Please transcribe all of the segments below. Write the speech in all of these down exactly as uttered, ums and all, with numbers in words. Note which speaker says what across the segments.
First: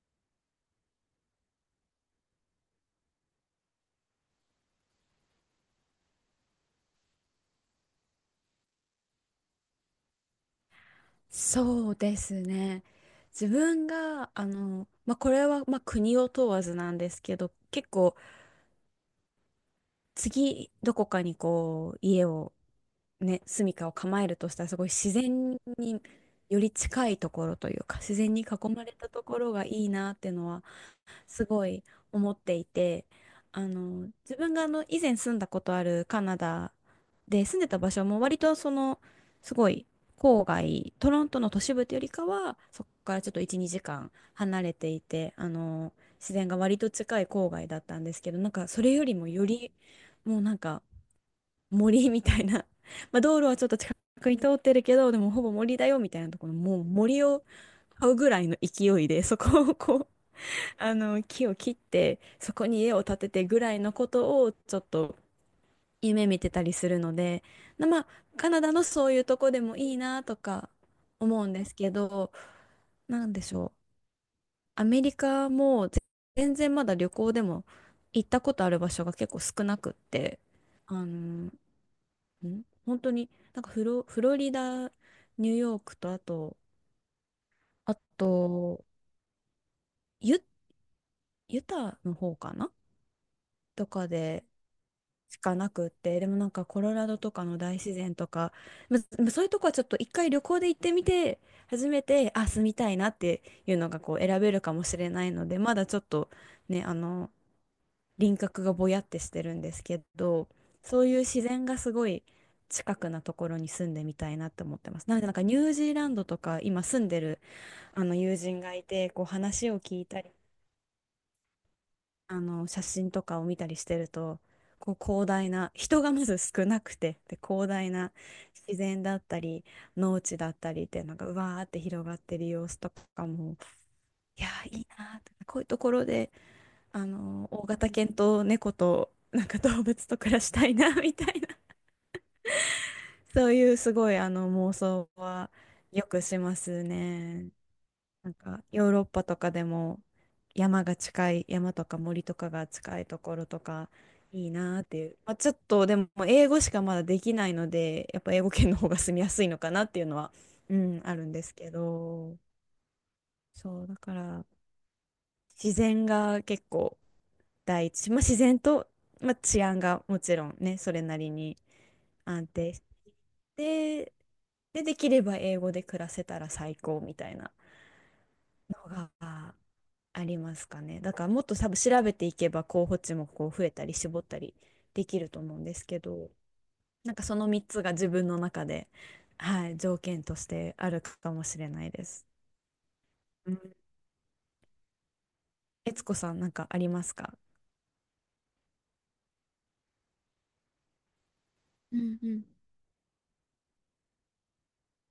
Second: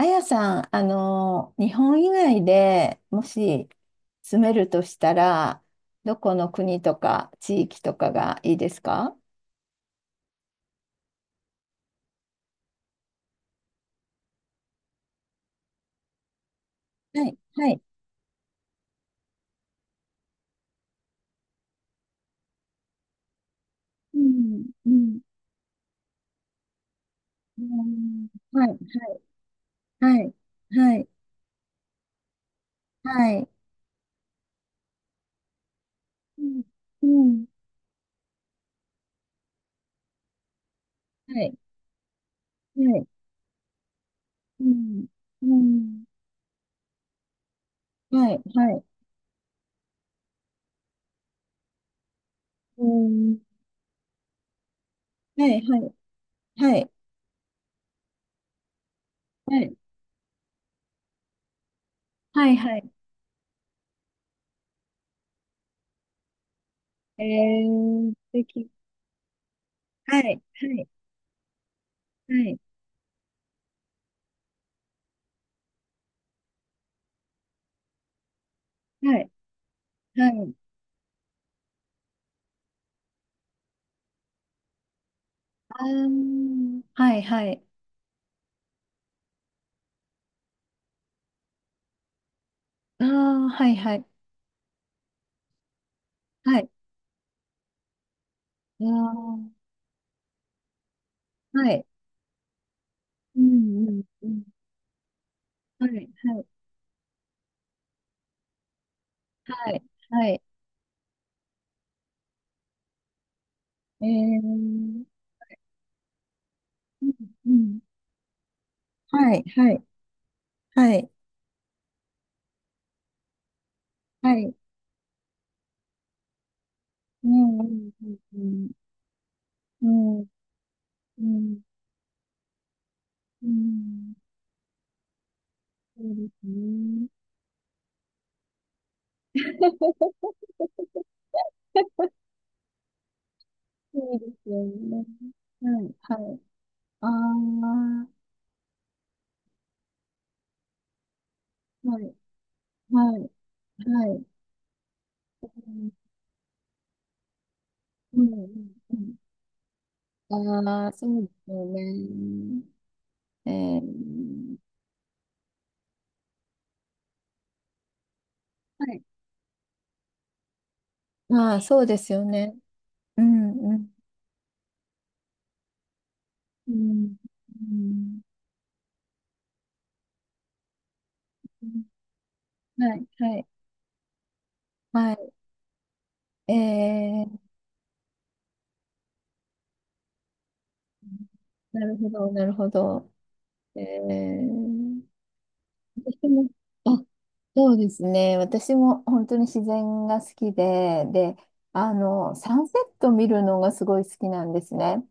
Speaker 1: あやさん、あの、日本以外でもし住めるとしたら、どこの国とか地域とかがいいですか？
Speaker 2: そうですね。自分が、あの、まあ、これは、まあ、国を問わずなんです
Speaker 1: は
Speaker 2: け
Speaker 1: い、
Speaker 2: ど、
Speaker 1: はい。
Speaker 2: 結構、次、どこかにこう、家を、ね、住処を
Speaker 1: う
Speaker 2: 構えるとした
Speaker 1: ん、
Speaker 2: ら、すごい
Speaker 1: う
Speaker 2: 自
Speaker 1: ん、
Speaker 2: 然により近いところ
Speaker 1: う
Speaker 2: というか、自
Speaker 1: ん。
Speaker 2: 然に
Speaker 1: は
Speaker 2: 囲
Speaker 1: い、
Speaker 2: まれたところがいいな
Speaker 1: は
Speaker 2: ってい
Speaker 1: い、
Speaker 2: うのは
Speaker 1: はい、はい。
Speaker 2: すごい思っていて、
Speaker 1: はい、
Speaker 2: あの、自分があの、以前住んだことあるカナ
Speaker 1: うん、
Speaker 2: ダ
Speaker 1: う
Speaker 2: で
Speaker 1: ん、
Speaker 2: 住んでた場所も割とその、すごい郊外、トロント
Speaker 1: は
Speaker 2: の
Speaker 1: い、
Speaker 2: 都市部というよりかは、
Speaker 1: は
Speaker 2: そこ
Speaker 1: い、
Speaker 2: からちょっといち、にじかん離
Speaker 1: う
Speaker 2: れてい
Speaker 1: ん、
Speaker 2: て、
Speaker 1: う
Speaker 2: あの、
Speaker 1: ん、
Speaker 2: 自然が割と近い郊外だったんです
Speaker 1: は
Speaker 2: けど、
Speaker 1: い、
Speaker 2: なんか
Speaker 1: は
Speaker 2: そ
Speaker 1: い、
Speaker 2: れよりもより、もうなんか森みたいな、
Speaker 1: う
Speaker 2: まあ
Speaker 1: ん、
Speaker 2: 道路はちょっと近くに通ってるけど、でもほ
Speaker 1: は
Speaker 2: ぼ
Speaker 1: い、
Speaker 2: 森
Speaker 1: は
Speaker 2: だ
Speaker 1: い、
Speaker 2: よみたいなところ、
Speaker 1: は
Speaker 2: もう
Speaker 1: い、
Speaker 2: 森を買うぐらいの勢いで、そこ
Speaker 1: は
Speaker 2: を
Speaker 1: い、
Speaker 2: こう、あの木を切って
Speaker 1: は
Speaker 2: そ
Speaker 1: い、
Speaker 2: こ
Speaker 1: は
Speaker 2: に
Speaker 1: い。
Speaker 2: 家を建ててぐらいのことをちょっと夢見てたりするの
Speaker 1: え
Speaker 2: で、なまあ
Speaker 1: ー、素
Speaker 2: カナ
Speaker 1: 敵。
Speaker 2: ダのそういうとこでもいい
Speaker 1: は
Speaker 2: なと
Speaker 1: い、
Speaker 2: か
Speaker 1: はい、
Speaker 2: 思うんですけど、
Speaker 1: はい、
Speaker 2: なんでしょう。アメリカもぜ全然まだ旅行でも行ったことある場所が
Speaker 1: はい、
Speaker 2: 結構少なくっ
Speaker 1: は
Speaker 2: て、
Speaker 1: い。
Speaker 2: あの、ん本当になんかフロ、フロリダ、ニュー
Speaker 1: あ
Speaker 2: ヨークとあと、
Speaker 1: ー、はいはい。
Speaker 2: あと、ユ、ユタの方かな
Speaker 1: ああ、はい
Speaker 2: と
Speaker 1: はい。
Speaker 2: かでしかなくって、でもなん
Speaker 1: は
Speaker 2: か
Speaker 1: い。
Speaker 2: コロラドとかの大自然とか、
Speaker 1: あ
Speaker 2: ままそうい
Speaker 1: ー、
Speaker 2: うとこはちょっと一回旅行で行ってみて、
Speaker 1: はい。
Speaker 2: 初めて、あ、住みたいなっ
Speaker 1: う
Speaker 2: ていう
Speaker 1: んう
Speaker 2: のが
Speaker 1: ん
Speaker 2: こう
Speaker 1: う
Speaker 2: 選
Speaker 1: ん。
Speaker 2: べるかもしれないので、まだ
Speaker 1: はい
Speaker 2: ちょっと
Speaker 1: はい。
Speaker 2: ね、あの、輪郭がぼやってしてるん
Speaker 1: は
Speaker 2: で
Speaker 1: い。
Speaker 2: すけ
Speaker 1: はい。
Speaker 2: ど、そういう自然がすごい近くなところに住んで
Speaker 1: え
Speaker 2: みたいなって
Speaker 1: ー、
Speaker 2: 思ってます。なのでなんかニュージーランドとか今住
Speaker 1: う
Speaker 2: ん
Speaker 1: ん
Speaker 2: でる
Speaker 1: うん。
Speaker 2: あの友人がいて、こう
Speaker 1: はい
Speaker 2: 話
Speaker 1: は
Speaker 2: を
Speaker 1: い
Speaker 2: 聞いたり
Speaker 1: はい、
Speaker 2: あの写真とかを見たりしてる
Speaker 1: あ、は
Speaker 2: と
Speaker 1: い。
Speaker 2: こう広大な人がまず少なくて
Speaker 1: う
Speaker 2: で
Speaker 1: んう
Speaker 2: 広
Speaker 1: ん
Speaker 2: 大な
Speaker 1: うん
Speaker 2: 自然だったり
Speaker 1: うん。
Speaker 2: 農
Speaker 1: う
Speaker 2: 地だったりっていうのがう
Speaker 1: ん
Speaker 2: わ
Speaker 1: う
Speaker 2: ーって広がってる様子とかも
Speaker 1: ん
Speaker 2: いやーいいなーってこういうとこ
Speaker 1: う
Speaker 2: ろ
Speaker 1: ん。そうで
Speaker 2: で
Speaker 1: す
Speaker 2: あ
Speaker 1: ね。
Speaker 2: の大型犬と猫となんか動物と暮らしたいな みたいなそういうすご
Speaker 1: そ
Speaker 2: い
Speaker 1: うで
Speaker 2: あ
Speaker 1: す
Speaker 2: の
Speaker 1: よ
Speaker 2: 妄
Speaker 1: ね。
Speaker 2: 想は
Speaker 1: はい
Speaker 2: よく
Speaker 1: は
Speaker 2: し
Speaker 1: い。
Speaker 2: ます
Speaker 1: ああ、
Speaker 2: ね。なんかヨーロッパとかでも山が近い山とか
Speaker 1: はい
Speaker 2: 森とかが近い
Speaker 1: は
Speaker 2: と
Speaker 1: い
Speaker 2: ころとか
Speaker 1: はい。
Speaker 2: いいなーっていう、まあ、
Speaker 1: う
Speaker 2: ちょっと
Speaker 1: ん
Speaker 2: でも英語しかまだできないのでや
Speaker 1: う
Speaker 2: っぱ英語圏
Speaker 1: ん
Speaker 2: の方
Speaker 1: う
Speaker 2: が住
Speaker 1: ん、
Speaker 2: みやすいのかなっていうのは、う
Speaker 1: ああ、
Speaker 2: ん、
Speaker 1: そ
Speaker 2: あ
Speaker 1: う
Speaker 2: る
Speaker 1: で
Speaker 2: んで
Speaker 1: す
Speaker 2: す
Speaker 1: よ
Speaker 2: けど
Speaker 1: ね。え
Speaker 2: そうだから
Speaker 1: ー、
Speaker 2: 自然が結構第一、まあ、自然
Speaker 1: は
Speaker 2: と、
Speaker 1: い。
Speaker 2: まあ、治安がもちろんねそれなり
Speaker 1: ま
Speaker 2: に
Speaker 1: あ、そうですよ
Speaker 2: 安
Speaker 1: ね。
Speaker 2: 定して
Speaker 1: うん、うん、
Speaker 2: で、でできれば英語で暮らせたら
Speaker 1: う
Speaker 2: 最高み
Speaker 1: ん、
Speaker 2: たいな。
Speaker 1: うん、
Speaker 2: のがありますかね。だからもっと多分調べていけば候
Speaker 1: は
Speaker 2: 補
Speaker 1: い、
Speaker 2: 地も
Speaker 1: はい、
Speaker 2: こう増えたり絞ったりできる
Speaker 1: は
Speaker 2: と思うんですけど、
Speaker 1: い。え
Speaker 2: なんかそ
Speaker 1: ー、
Speaker 2: のみっつが自分の中で、はい、条件としてあるかもしれ
Speaker 1: な
Speaker 2: ない
Speaker 1: る
Speaker 2: で
Speaker 1: ほ
Speaker 2: す。
Speaker 1: ど、なるほど。
Speaker 2: うん。
Speaker 1: えー、
Speaker 2: 悦子
Speaker 1: 私
Speaker 2: さんな
Speaker 1: も、
Speaker 2: んかあり
Speaker 1: あ、
Speaker 2: ますか？
Speaker 1: そうですね。私も本当に自然が好きで、で、あ
Speaker 2: うんう
Speaker 1: の、
Speaker 2: ん。
Speaker 1: サンセット見るのがすごい好きなんですね。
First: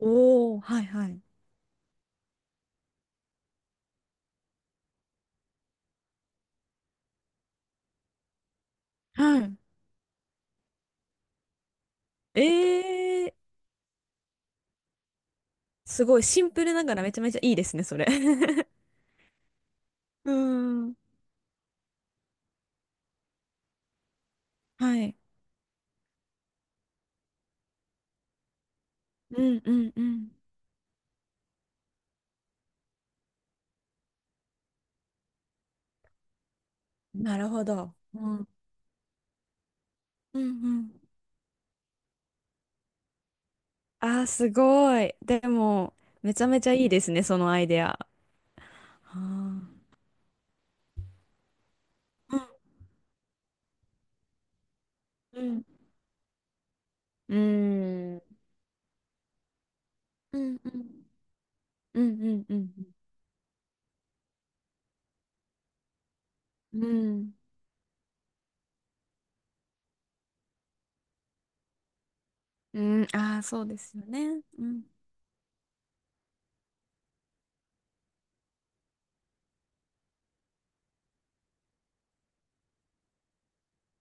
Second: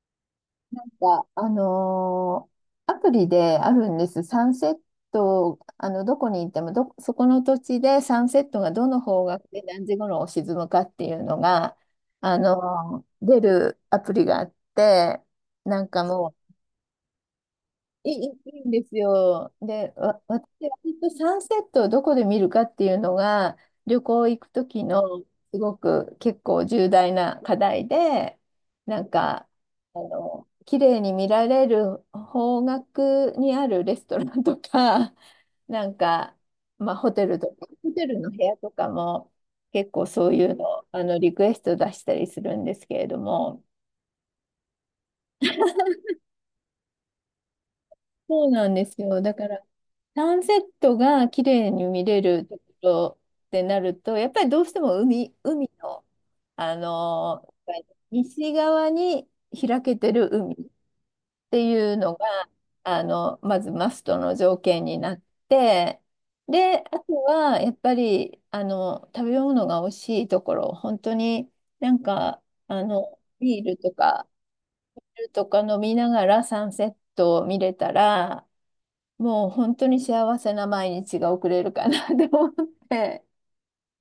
Speaker 2: おおー、はいはい。
Speaker 1: か、あのーアプリであるんです。サンセット、あの、どこに行ってもど、そこの土地でサンセットがどの方角
Speaker 2: は
Speaker 1: で何時頃沈むかっていうのが、あ
Speaker 2: い。
Speaker 1: のー
Speaker 2: えー、
Speaker 1: 出るアプリがあって、なんか
Speaker 2: すごい
Speaker 1: も
Speaker 2: シン
Speaker 1: う、
Speaker 2: プルながらめちゃめちゃいいですね、それ。
Speaker 1: いい、いい んですよ。で、わ、
Speaker 2: う
Speaker 1: 私は
Speaker 2: ー
Speaker 1: きっ
Speaker 2: ん。
Speaker 1: とサンセットをどこで見るかっていうのが、旅行行く時
Speaker 2: はい。
Speaker 1: のすごく結構重大な課題で、なん
Speaker 2: う
Speaker 1: か、
Speaker 2: んうん
Speaker 1: あ
Speaker 2: うん。
Speaker 1: の、綺麗に見られる方角にあるレストランとか、なんか、まあ、ホテ
Speaker 2: な
Speaker 1: ルと
Speaker 2: るほ
Speaker 1: か、ホ
Speaker 2: ど。
Speaker 1: テル
Speaker 2: う
Speaker 1: の部
Speaker 2: ん。
Speaker 1: 屋とかも結構そう
Speaker 2: うん
Speaker 1: い
Speaker 2: う
Speaker 1: うの、
Speaker 2: ん。
Speaker 1: あの、リクエスト出したりするんですけれども、
Speaker 2: あー、すごい。でも、めちゃめちゃいいですね、そのアイデア。
Speaker 1: そうなんです
Speaker 2: あ
Speaker 1: よ。だから、
Speaker 2: ー
Speaker 1: サンセットが綺麗に見れ
Speaker 2: う
Speaker 1: るところってなると、やっぱりどうしても海、海
Speaker 2: ん
Speaker 1: の、あ
Speaker 2: う
Speaker 1: の
Speaker 2: ん。
Speaker 1: 西側に開けてる
Speaker 2: う
Speaker 1: 海っ
Speaker 2: んうん
Speaker 1: ていう
Speaker 2: う
Speaker 1: の
Speaker 2: ん
Speaker 1: が、
Speaker 2: うんうん
Speaker 1: あの、まずマストの条件になって、で、
Speaker 2: う
Speaker 1: あと
Speaker 2: ん
Speaker 1: は、やっぱり、あの、食べ物が美味しいところ、本当になんか、
Speaker 2: う
Speaker 1: あ
Speaker 2: んうん
Speaker 1: の、
Speaker 2: ああー
Speaker 1: ビ
Speaker 2: そ
Speaker 1: ー
Speaker 2: う
Speaker 1: ル
Speaker 2: で
Speaker 1: と
Speaker 2: すよ
Speaker 1: か、
Speaker 2: ねうん
Speaker 1: ビールとか飲みながらサンセットを見れたら、もう本当に幸せな毎日が送れるかな って思って。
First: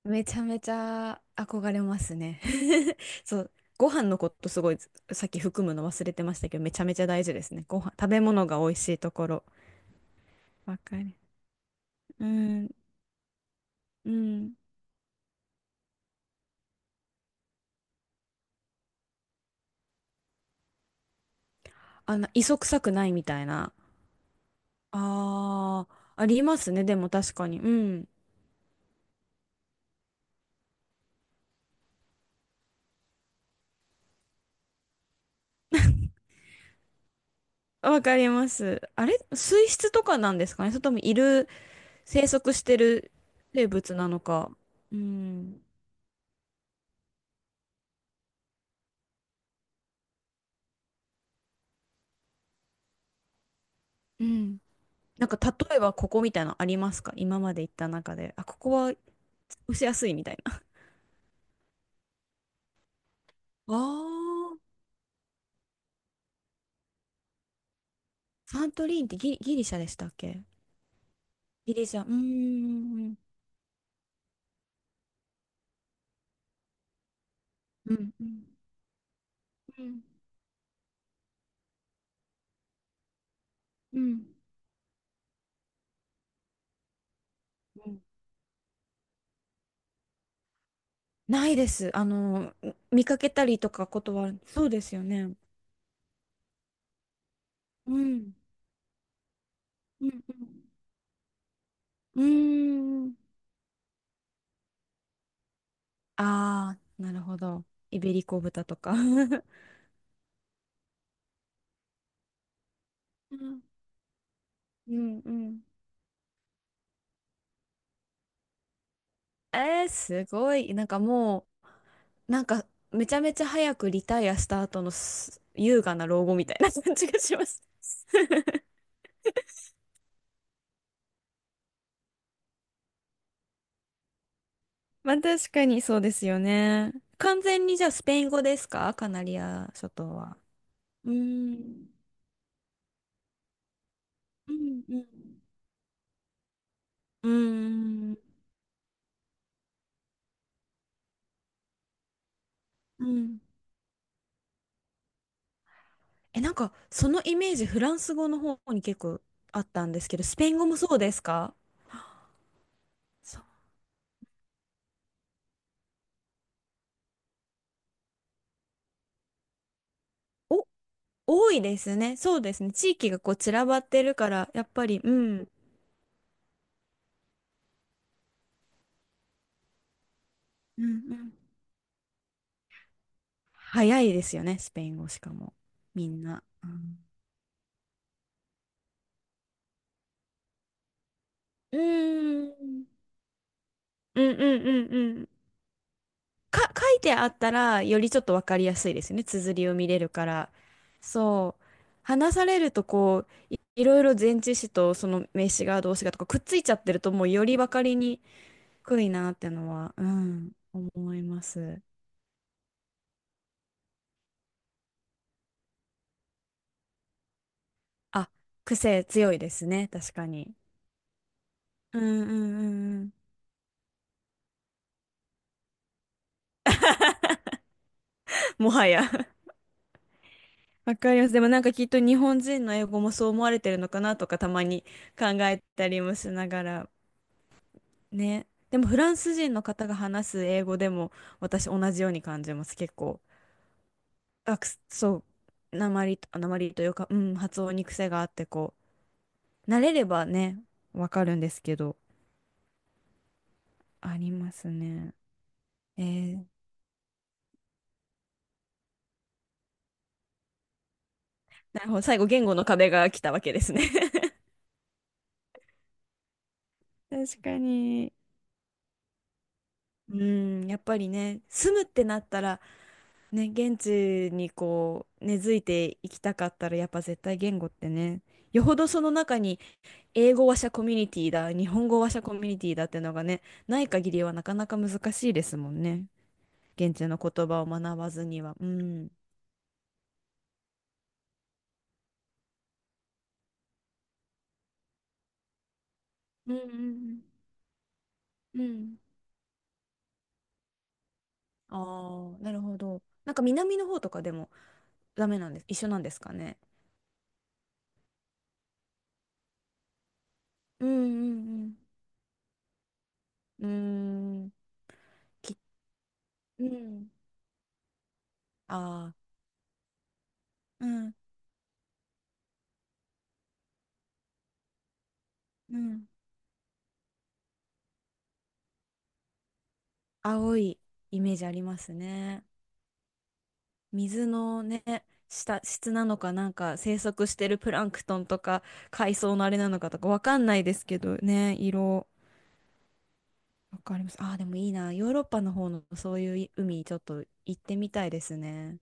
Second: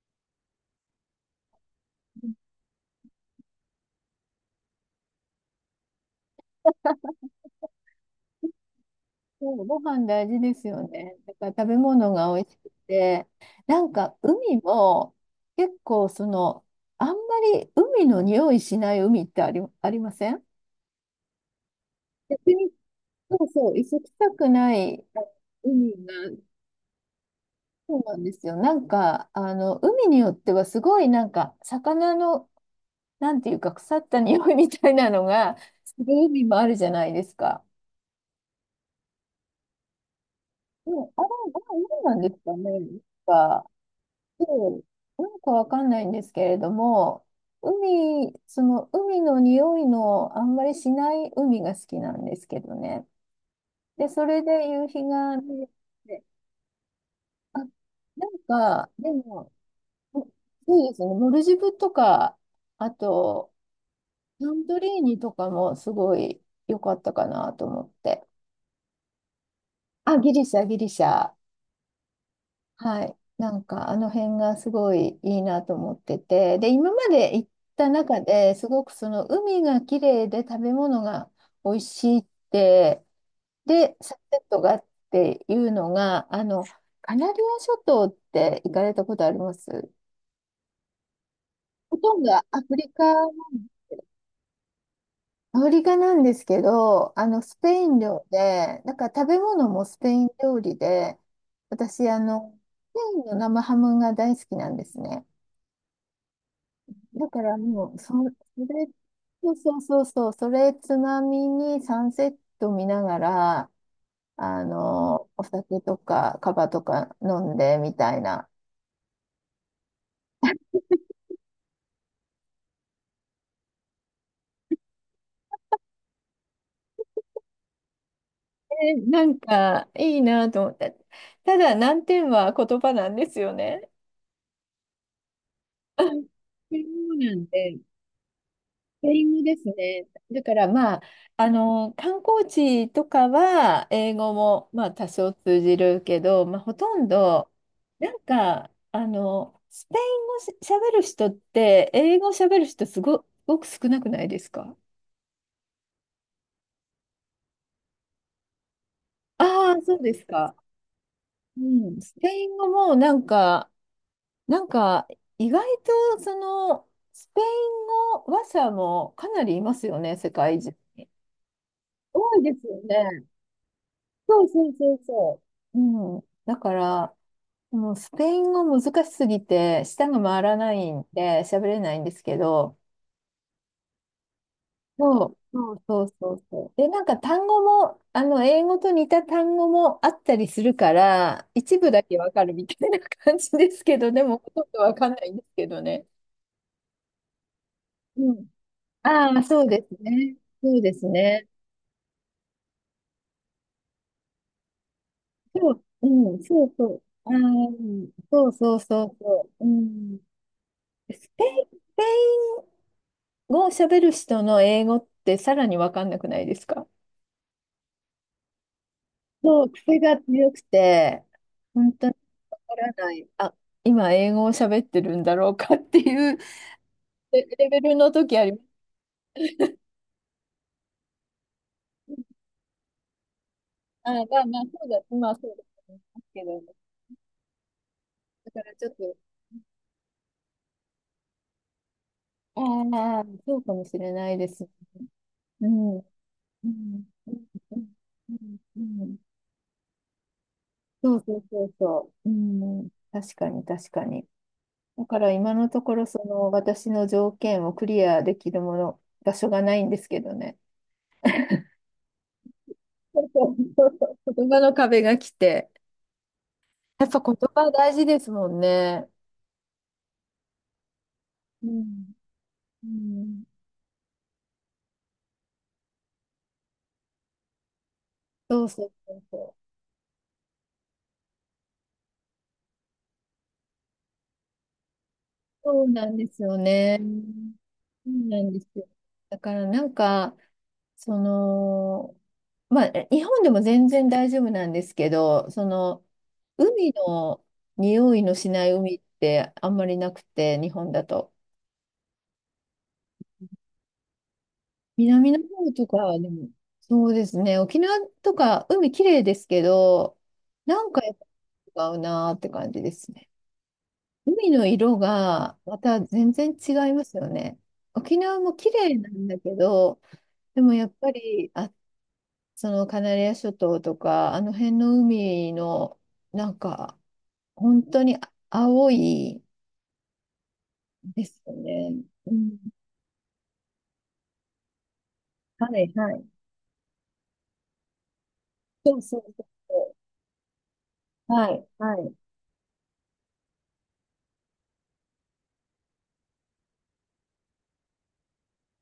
Speaker 2: めちゃめちゃ憧れますね。そう、ご飯のことすごいさっき含むの忘れてましたけど、めちゃめちゃ大事ですね。ご飯、食べ物が美味しいところ。
Speaker 1: そうご飯大事です
Speaker 2: わ
Speaker 1: よ
Speaker 2: かる。
Speaker 1: ね。だから食べ物
Speaker 2: う
Speaker 1: が美味し
Speaker 2: ん、
Speaker 1: くて、なん
Speaker 2: う
Speaker 1: か
Speaker 2: ん。
Speaker 1: 海も結構その、あんまり海の匂いしない海ってあり、ありません？
Speaker 2: あんな、
Speaker 1: 逆
Speaker 2: 磯
Speaker 1: に、
Speaker 2: 臭くないみた
Speaker 1: そ
Speaker 2: い
Speaker 1: うそ
Speaker 2: な。
Speaker 1: う、磯臭くない、あ、
Speaker 2: あ
Speaker 1: 海が、
Speaker 2: あ、ありますね。でも確かに。う
Speaker 1: そう
Speaker 2: ん。
Speaker 1: なんですよ。なんか、あの、海によってはすごいなんか、魚の、なんていうか、腐った匂いみたいなのが、する海もあるじゃないですか。
Speaker 2: わかります。あれ、水質とかなんですかねそれ
Speaker 1: う
Speaker 2: とも
Speaker 1: ん、あれ、
Speaker 2: いる、
Speaker 1: あれ、何なん
Speaker 2: 生
Speaker 1: です
Speaker 2: 息
Speaker 1: か
Speaker 2: して
Speaker 1: ね。なん
Speaker 2: る生
Speaker 1: か、
Speaker 2: 物なのか。
Speaker 1: うん、
Speaker 2: う
Speaker 1: なんか
Speaker 2: ん。
Speaker 1: わかんないんですけれども、海、その海の匂いのあんまりしない海が好きなんですけどね。で、
Speaker 2: う
Speaker 1: それ
Speaker 2: ん。
Speaker 1: で夕日
Speaker 2: なん
Speaker 1: が
Speaker 2: か
Speaker 1: 見れ
Speaker 2: 例えばここ
Speaker 1: て、
Speaker 2: みたいなのありますか？今ま
Speaker 1: あ、
Speaker 2: で行った中
Speaker 1: な
Speaker 2: で。
Speaker 1: ん
Speaker 2: あ、ここは
Speaker 1: か、でも、
Speaker 2: 押しやすい
Speaker 1: そ
Speaker 2: みたいな。
Speaker 1: うですね、モルジブとか、あと、
Speaker 2: あ
Speaker 1: サン
Speaker 2: あ、
Speaker 1: トリーニとかもすごい良かったかなと思って。
Speaker 2: サントリーンってギリ、ギリシャでしたっ
Speaker 1: あ、ギ
Speaker 2: け？
Speaker 1: リシャ、ギリシャ。
Speaker 2: ギリシャ。うー
Speaker 1: はい。
Speaker 2: ん。
Speaker 1: なんかあの辺がすごいいいなと思ってて、で、今まで行った
Speaker 2: うん。
Speaker 1: 中ですごくその海が綺麗で食べ物が美味しいって、で、サンセットがっていうのが、あの、カナリア諸
Speaker 2: うん
Speaker 1: 島って行かれたことあります？
Speaker 2: ないです。
Speaker 1: ほ
Speaker 2: あ
Speaker 1: とんどア
Speaker 2: の、
Speaker 1: フリカ、
Speaker 2: 見かけたりとかことは、そうですよね。
Speaker 1: アフリカなんですけど、あの、スペイ
Speaker 2: う
Speaker 1: ン料
Speaker 2: ん。
Speaker 1: で、なんか食べ物もス
Speaker 2: う
Speaker 1: ペ
Speaker 2: ん
Speaker 1: イン
Speaker 2: う
Speaker 1: 料
Speaker 2: ん
Speaker 1: 理で、私、あ
Speaker 2: うー
Speaker 1: の、スペイ
Speaker 2: ん。
Speaker 1: ンの生ハムが大好きなんですね。
Speaker 2: ああ、なる
Speaker 1: だ
Speaker 2: ほ
Speaker 1: から
Speaker 2: ど。
Speaker 1: もう、
Speaker 2: イ
Speaker 1: そ、
Speaker 2: ベリ
Speaker 1: そ
Speaker 2: コ豚と
Speaker 1: れ、
Speaker 2: か。う
Speaker 1: そうそうそうそう、それつまみにサンセット見なが
Speaker 2: ん
Speaker 1: ら、あ
Speaker 2: うん
Speaker 1: の、
Speaker 2: う
Speaker 1: お
Speaker 2: ん。
Speaker 1: 酒とかカバとか飲んでみたいな。
Speaker 2: えー、すごい。なんかもう、なんかめちゃめちゃ早くリタイアした後のす優雅な老後みたいな感じがします。
Speaker 1: えなんかいいなと思った。ただ難点は言葉なんですよね。
Speaker 2: まあ確かにそうですよ
Speaker 1: そ
Speaker 2: ね。
Speaker 1: うな
Speaker 2: 完
Speaker 1: ん
Speaker 2: 全に
Speaker 1: で。
Speaker 2: じゃあスペイン語ですか
Speaker 1: スペ
Speaker 2: カ
Speaker 1: イ
Speaker 2: ナ
Speaker 1: ン
Speaker 2: リ
Speaker 1: 語です
Speaker 2: ア諸
Speaker 1: ね。
Speaker 2: 島は？
Speaker 1: だからまあ、
Speaker 2: う
Speaker 1: あ
Speaker 2: ー
Speaker 1: の、
Speaker 2: ん。
Speaker 1: 観光地とかは英語
Speaker 2: う
Speaker 1: も
Speaker 2: ん
Speaker 1: まあ
Speaker 2: う
Speaker 1: 多少
Speaker 2: ん。
Speaker 1: 通じるけど、まあ、ほとん
Speaker 2: う
Speaker 1: ど、な
Speaker 2: ー
Speaker 1: ん
Speaker 2: ん。
Speaker 1: か、あの、スペイン語しゃべる人って、英語しゃべる人す
Speaker 2: う
Speaker 1: ご、す
Speaker 2: ん
Speaker 1: ごく少なくないですか？
Speaker 2: え、なんか、そのイメージ、フランス語の方に結構あっ
Speaker 1: ああ、
Speaker 2: たん
Speaker 1: そう
Speaker 2: です
Speaker 1: で
Speaker 2: けど、
Speaker 1: す
Speaker 2: スペイ
Speaker 1: か。
Speaker 2: ン語もそうですか？
Speaker 1: うん、スペ イン語もなん
Speaker 2: そう
Speaker 1: か、なんか、意外とその、スペイン語話者もかなりいますよね、世界
Speaker 2: お、
Speaker 1: 中。
Speaker 2: 多いですね。
Speaker 1: 多
Speaker 2: そう
Speaker 1: いで
Speaker 2: です
Speaker 1: す
Speaker 2: ね。
Speaker 1: よ
Speaker 2: 地域が
Speaker 1: ね。
Speaker 2: こう散らばってるか
Speaker 1: そう
Speaker 2: ら、やっ
Speaker 1: そう
Speaker 2: ぱ
Speaker 1: そ
Speaker 2: り、
Speaker 1: う
Speaker 2: うん、う
Speaker 1: そ
Speaker 2: ん
Speaker 1: う。うん。だから、もうスペイン語難しすぎて、舌が回らな
Speaker 2: う
Speaker 1: いん
Speaker 2: ん
Speaker 1: で、喋れないんですけど、
Speaker 2: 早いですよね、スペイン語し
Speaker 1: そ
Speaker 2: か
Speaker 1: う、
Speaker 2: も。
Speaker 1: そうそ
Speaker 2: み
Speaker 1: う
Speaker 2: ん
Speaker 1: そう
Speaker 2: な。
Speaker 1: そ
Speaker 2: う
Speaker 1: う。で、
Speaker 2: ん
Speaker 1: なんか単語も、あの、英語と似た単語もあったりするから、一
Speaker 2: う
Speaker 1: 部だけわかる
Speaker 2: ー
Speaker 1: みた
Speaker 2: ん、
Speaker 1: いな感じですけど、
Speaker 2: う
Speaker 1: で
Speaker 2: んう
Speaker 1: も、
Speaker 2: ん
Speaker 1: ほとん
Speaker 2: う
Speaker 1: どわ
Speaker 2: ん
Speaker 1: か
Speaker 2: う
Speaker 1: んな
Speaker 2: ん。
Speaker 1: いんですけどね。
Speaker 2: か、書いてあったら、よりちょっ
Speaker 1: う
Speaker 2: とわ
Speaker 1: ん。
Speaker 2: かりやすいですよね。
Speaker 1: ああ、
Speaker 2: 綴
Speaker 1: そう
Speaker 2: りを
Speaker 1: で
Speaker 2: 見れ
Speaker 1: す
Speaker 2: るか
Speaker 1: ね。
Speaker 2: ら。
Speaker 1: そうですね。
Speaker 2: そう。話されると、こう、い、いろいろ前置詞とその名詞
Speaker 1: そ
Speaker 2: が
Speaker 1: う。
Speaker 2: 動詞がとか
Speaker 1: う
Speaker 2: くっ
Speaker 1: ん、
Speaker 2: つい
Speaker 1: そ
Speaker 2: ち
Speaker 1: う
Speaker 2: ゃっ
Speaker 1: そ
Speaker 2: てる
Speaker 1: う。
Speaker 2: と、も
Speaker 1: あ
Speaker 2: う
Speaker 1: あ、
Speaker 2: よりわ
Speaker 1: う
Speaker 2: かり
Speaker 1: ん、
Speaker 2: に
Speaker 1: そうそう
Speaker 2: く
Speaker 1: そ
Speaker 2: い
Speaker 1: う
Speaker 2: なっ
Speaker 1: そ
Speaker 2: て
Speaker 1: う。う
Speaker 2: のは、う
Speaker 1: ん。
Speaker 2: ん、思い
Speaker 1: ス
Speaker 2: ま
Speaker 1: ペインス
Speaker 2: す。
Speaker 1: ペイ語を喋る人の英語ってさらにわかんなくないですか？
Speaker 2: あ、癖強いで
Speaker 1: そ
Speaker 2: す
Speaker 1: う、
Speaker 2: ね。
Speaker 1: 癖
Speaker 2: 確
Speaker 1: が
Speaker 2: か
Speaker 1: 強
Speaker 2: に。
Speaker 1: くて、本
Speaker 2: う
Speaker 1: 当に
Speaker 2: んうん
Speaker 1: わ
Speaker 2: う
Speaker 1: から
Speaker 2: んう
Speaker 1: な
Speaker 2: ん。
Speaker 1: い。あ、今英語を喋ってるんだろうかっていう レレベルの時ありま
Speaker 2: も
Speaker 1: す。
Speaker 2: はや わかります。でもなんかきっと日本人の英語もそう思われてるのか
Speaker 1: あ、
Speaker 2: な
Speaker 1: ま
Speaker 2: とか
Speaker 1: あ
Speaker 2: た
Speaker 1: まあ、
Speaker 2: まに
Speaker 1: そうだ、
Speaker 2: 考
Speaker 1: まあそうだと
Speaker 2: えた
Speaker 1: 思い
Speaker 2: りも
Speaker 1: ます
Speaker 2: し
Speaker 1: け
Speaker 2: な
Speaker 1: ど、
Speaker 2: がら。ね。
Speaker 1: だから
Speaker 2: で
Speaker 1: ち
Speaker 2: も
Speaker 1: ょっ
Speaker 2: フラ
Speaker 1: と、
Speaker 2: ンス人の方が話す英語でも私同じように感じ
Speaker 1: あ
Speaker 2: ます。結構。
Speaker 1: あ、そうかもしれないで
Speaker 2: あ、
Speaker 1: す
Speaker 2: く
Speaker 1: ね。
Speaker 2: すそ
Speaker 1: う
Speaker 2: う。
Speaker 1: ん。うん。
Speaker 2: 鉛と、鉛というか、う
Speaker 1: うん。
Speaker 2: ん、発音に癖があっ
Speaker 1: う
Speaker 2: て
Speaker 1: ん。
Speaker 2: こ
Speaker 1: うん、
Speaker 2: う。慣れればね、わ
Speaker 1: そう
Speaker 2: かる
Speaker 1: そ
Speaker 2: ん
Speaker 1: う
Speaker 2: です
Speaker 1: そう
Speaker 2: けど。
Speaker 1: そう。うん。確かに、確か
Speaker 2: あ
Speaker 1: に。
Speaker 2: ります
Speaker 1: だ
Speaker 2: ね。
Speaker 1: から今のとこ
Speaker 2: え
Speaker 1: ろそ
Speaker 2: ー、
Speaker 1: の私の条件をクリアできるもの、場所がないんですけどね。
Speaker 2: なるほど。最後、言語の壁が来
Speaker 1: そう
Speaker 2: たわ
Speaker 1: そ
Speaker 2: け
Speaker 1: う
Speaker 2: です
Speaker 1: そ
Speaker 2: ね。
Speaker 1: うそう、 言葉の壁が来て。やっぱ言
Speaker 2: 確か
Speaker 1: 葉大事
Speaker 2: に。
Speaker 1: ですもんね。
Speaker 2: うん、やっぱりね、
Speaker 1: う
Speaker 2: 住むって
Speaker 1: ん。
Speaker 2: なったら、
Speaker 1: うん。
Speaker 2: ね、現地にこう、根付いていきたかったら、やっぱ絶対言語ってね、
Speaker 1: そ
Speaker 2: よ
Speaker 1: う
Speaker 2: ほ
Speaker 1: そ
Speaker 2: ど
Speaker 1: う
Speaker 2: その
Speaker 1: そう
Speaker 2: 中
Speaker 1: そ
Speaker 2: に
Speaker 1: う。
Speaker 2: 英語話者コミュニティだ、日本語話者コミュニティだってのがね、ない限りはなかなか難しいですもん
Speaker 1: そうな
Speaker 2: ね。
Speaker 1: んですよ
Speaker 2: 現
Speaker 1: ね。
Speaker 2: 地の言葉を学ば
Speaker 1: そう
Speaker 2: ず
Speaker 1: な
Speaker 2: に
Speaker 1: ん
Speaker 2: は。
Speaker 1: で
Speaker 2: う
Speaker 1: すよ。
Speaker 2: ん。
Speaker 1: だからなんか、その、まあ、え、日本でも全然大丈夫なんですけど、その、
Speaker 2: うんう
Speaker 1: 海
Speaker 2: ん
Speaker 1: の匂いのし
Speaker 2: うんう
Speaker 1: ない海
Speaker 2: ん
Speaker 1: ってあんまりなくて、日本だと。
Speaker 2: ああ、なるほど。なんか南の方とかでもダ
Speaker 1: 南の
Speaker 2: メなんです。
Speaker 1: 方
Speaker 2: 一
Speaker 1: と
Speaker 2: 緒なんで
Speaker 1: か、
Speaker 2: す
Speaker 1: で
Speaker 2: か
Speaker 1: も、
Speaker 2: ね。
Speaker 1: そうですね。沖縄とか海綺麗ですけど、な
Speaker 2: う
Speaker 1: んかやっ
Speaker 2: ん
Speaker 1: ぱ違うなーって感じですね。
Speaker 2: うんう
Speaker 1: 海
Speaker 2: ん。
Speaker 1: の色がまた全然
Speaker 2: うーん
Speaker 1: 違
Speaker 2: きう
Speaker 1: いま
Speaker 2: ん
Speaker 1: すよね。沖縄も綺麗
Speaker 2: あ
Speaker 1: な
Speaker 2: あ、
Speaker 1: んだけど、でも
Speaker 2: う
Speaker 1: やっぱ
Speaker 2: ん
Speaker 1: り、あ、そのカナリア諸島とか、あの辺の海
Speaker 2: う
Speaker 1: の、
Speaker 2: ん
Speaker 1: なんか、本当にあ青い
Speaker 2: 青いイ
Speaker 1: で
Speaker 2: メー
Speaker 1: す
Speaker 2: ジあ
Speaker 1: よ
Speaker 2: ります
Speaker 1: ね。う
Speaker 2: ね。
Speaker 1: ん。
Speaker 2: 水のね、下、
Speaker 1: は
Speaker 2: 質
Speaker 1: い、
Speaker 2: な
Speaker 1: は
Speaker 2: の
Speaker 1: い。
Speaker 2: かなんか生息してるプランクトンとか
Speaker 1: そう
Speaker 2: 海
Speaker 1: そう
Speaker 2: 藻
Speaker 1: そ
Speaker 2: の
Speaker 1: う
Speaker 2: あれなのか
Speaker 1: そ
Speaker 2: とかわかんないですけど
Speaker 1: う。は
Speaker 2: ね、
Speaker 1: い、は
Speaker 2: 色。
Speaker 1: い。
Speaker 2: わかります。ああ、でもいいな。ヨーロッパの方のそういう海ちょっと行ってみたいですね。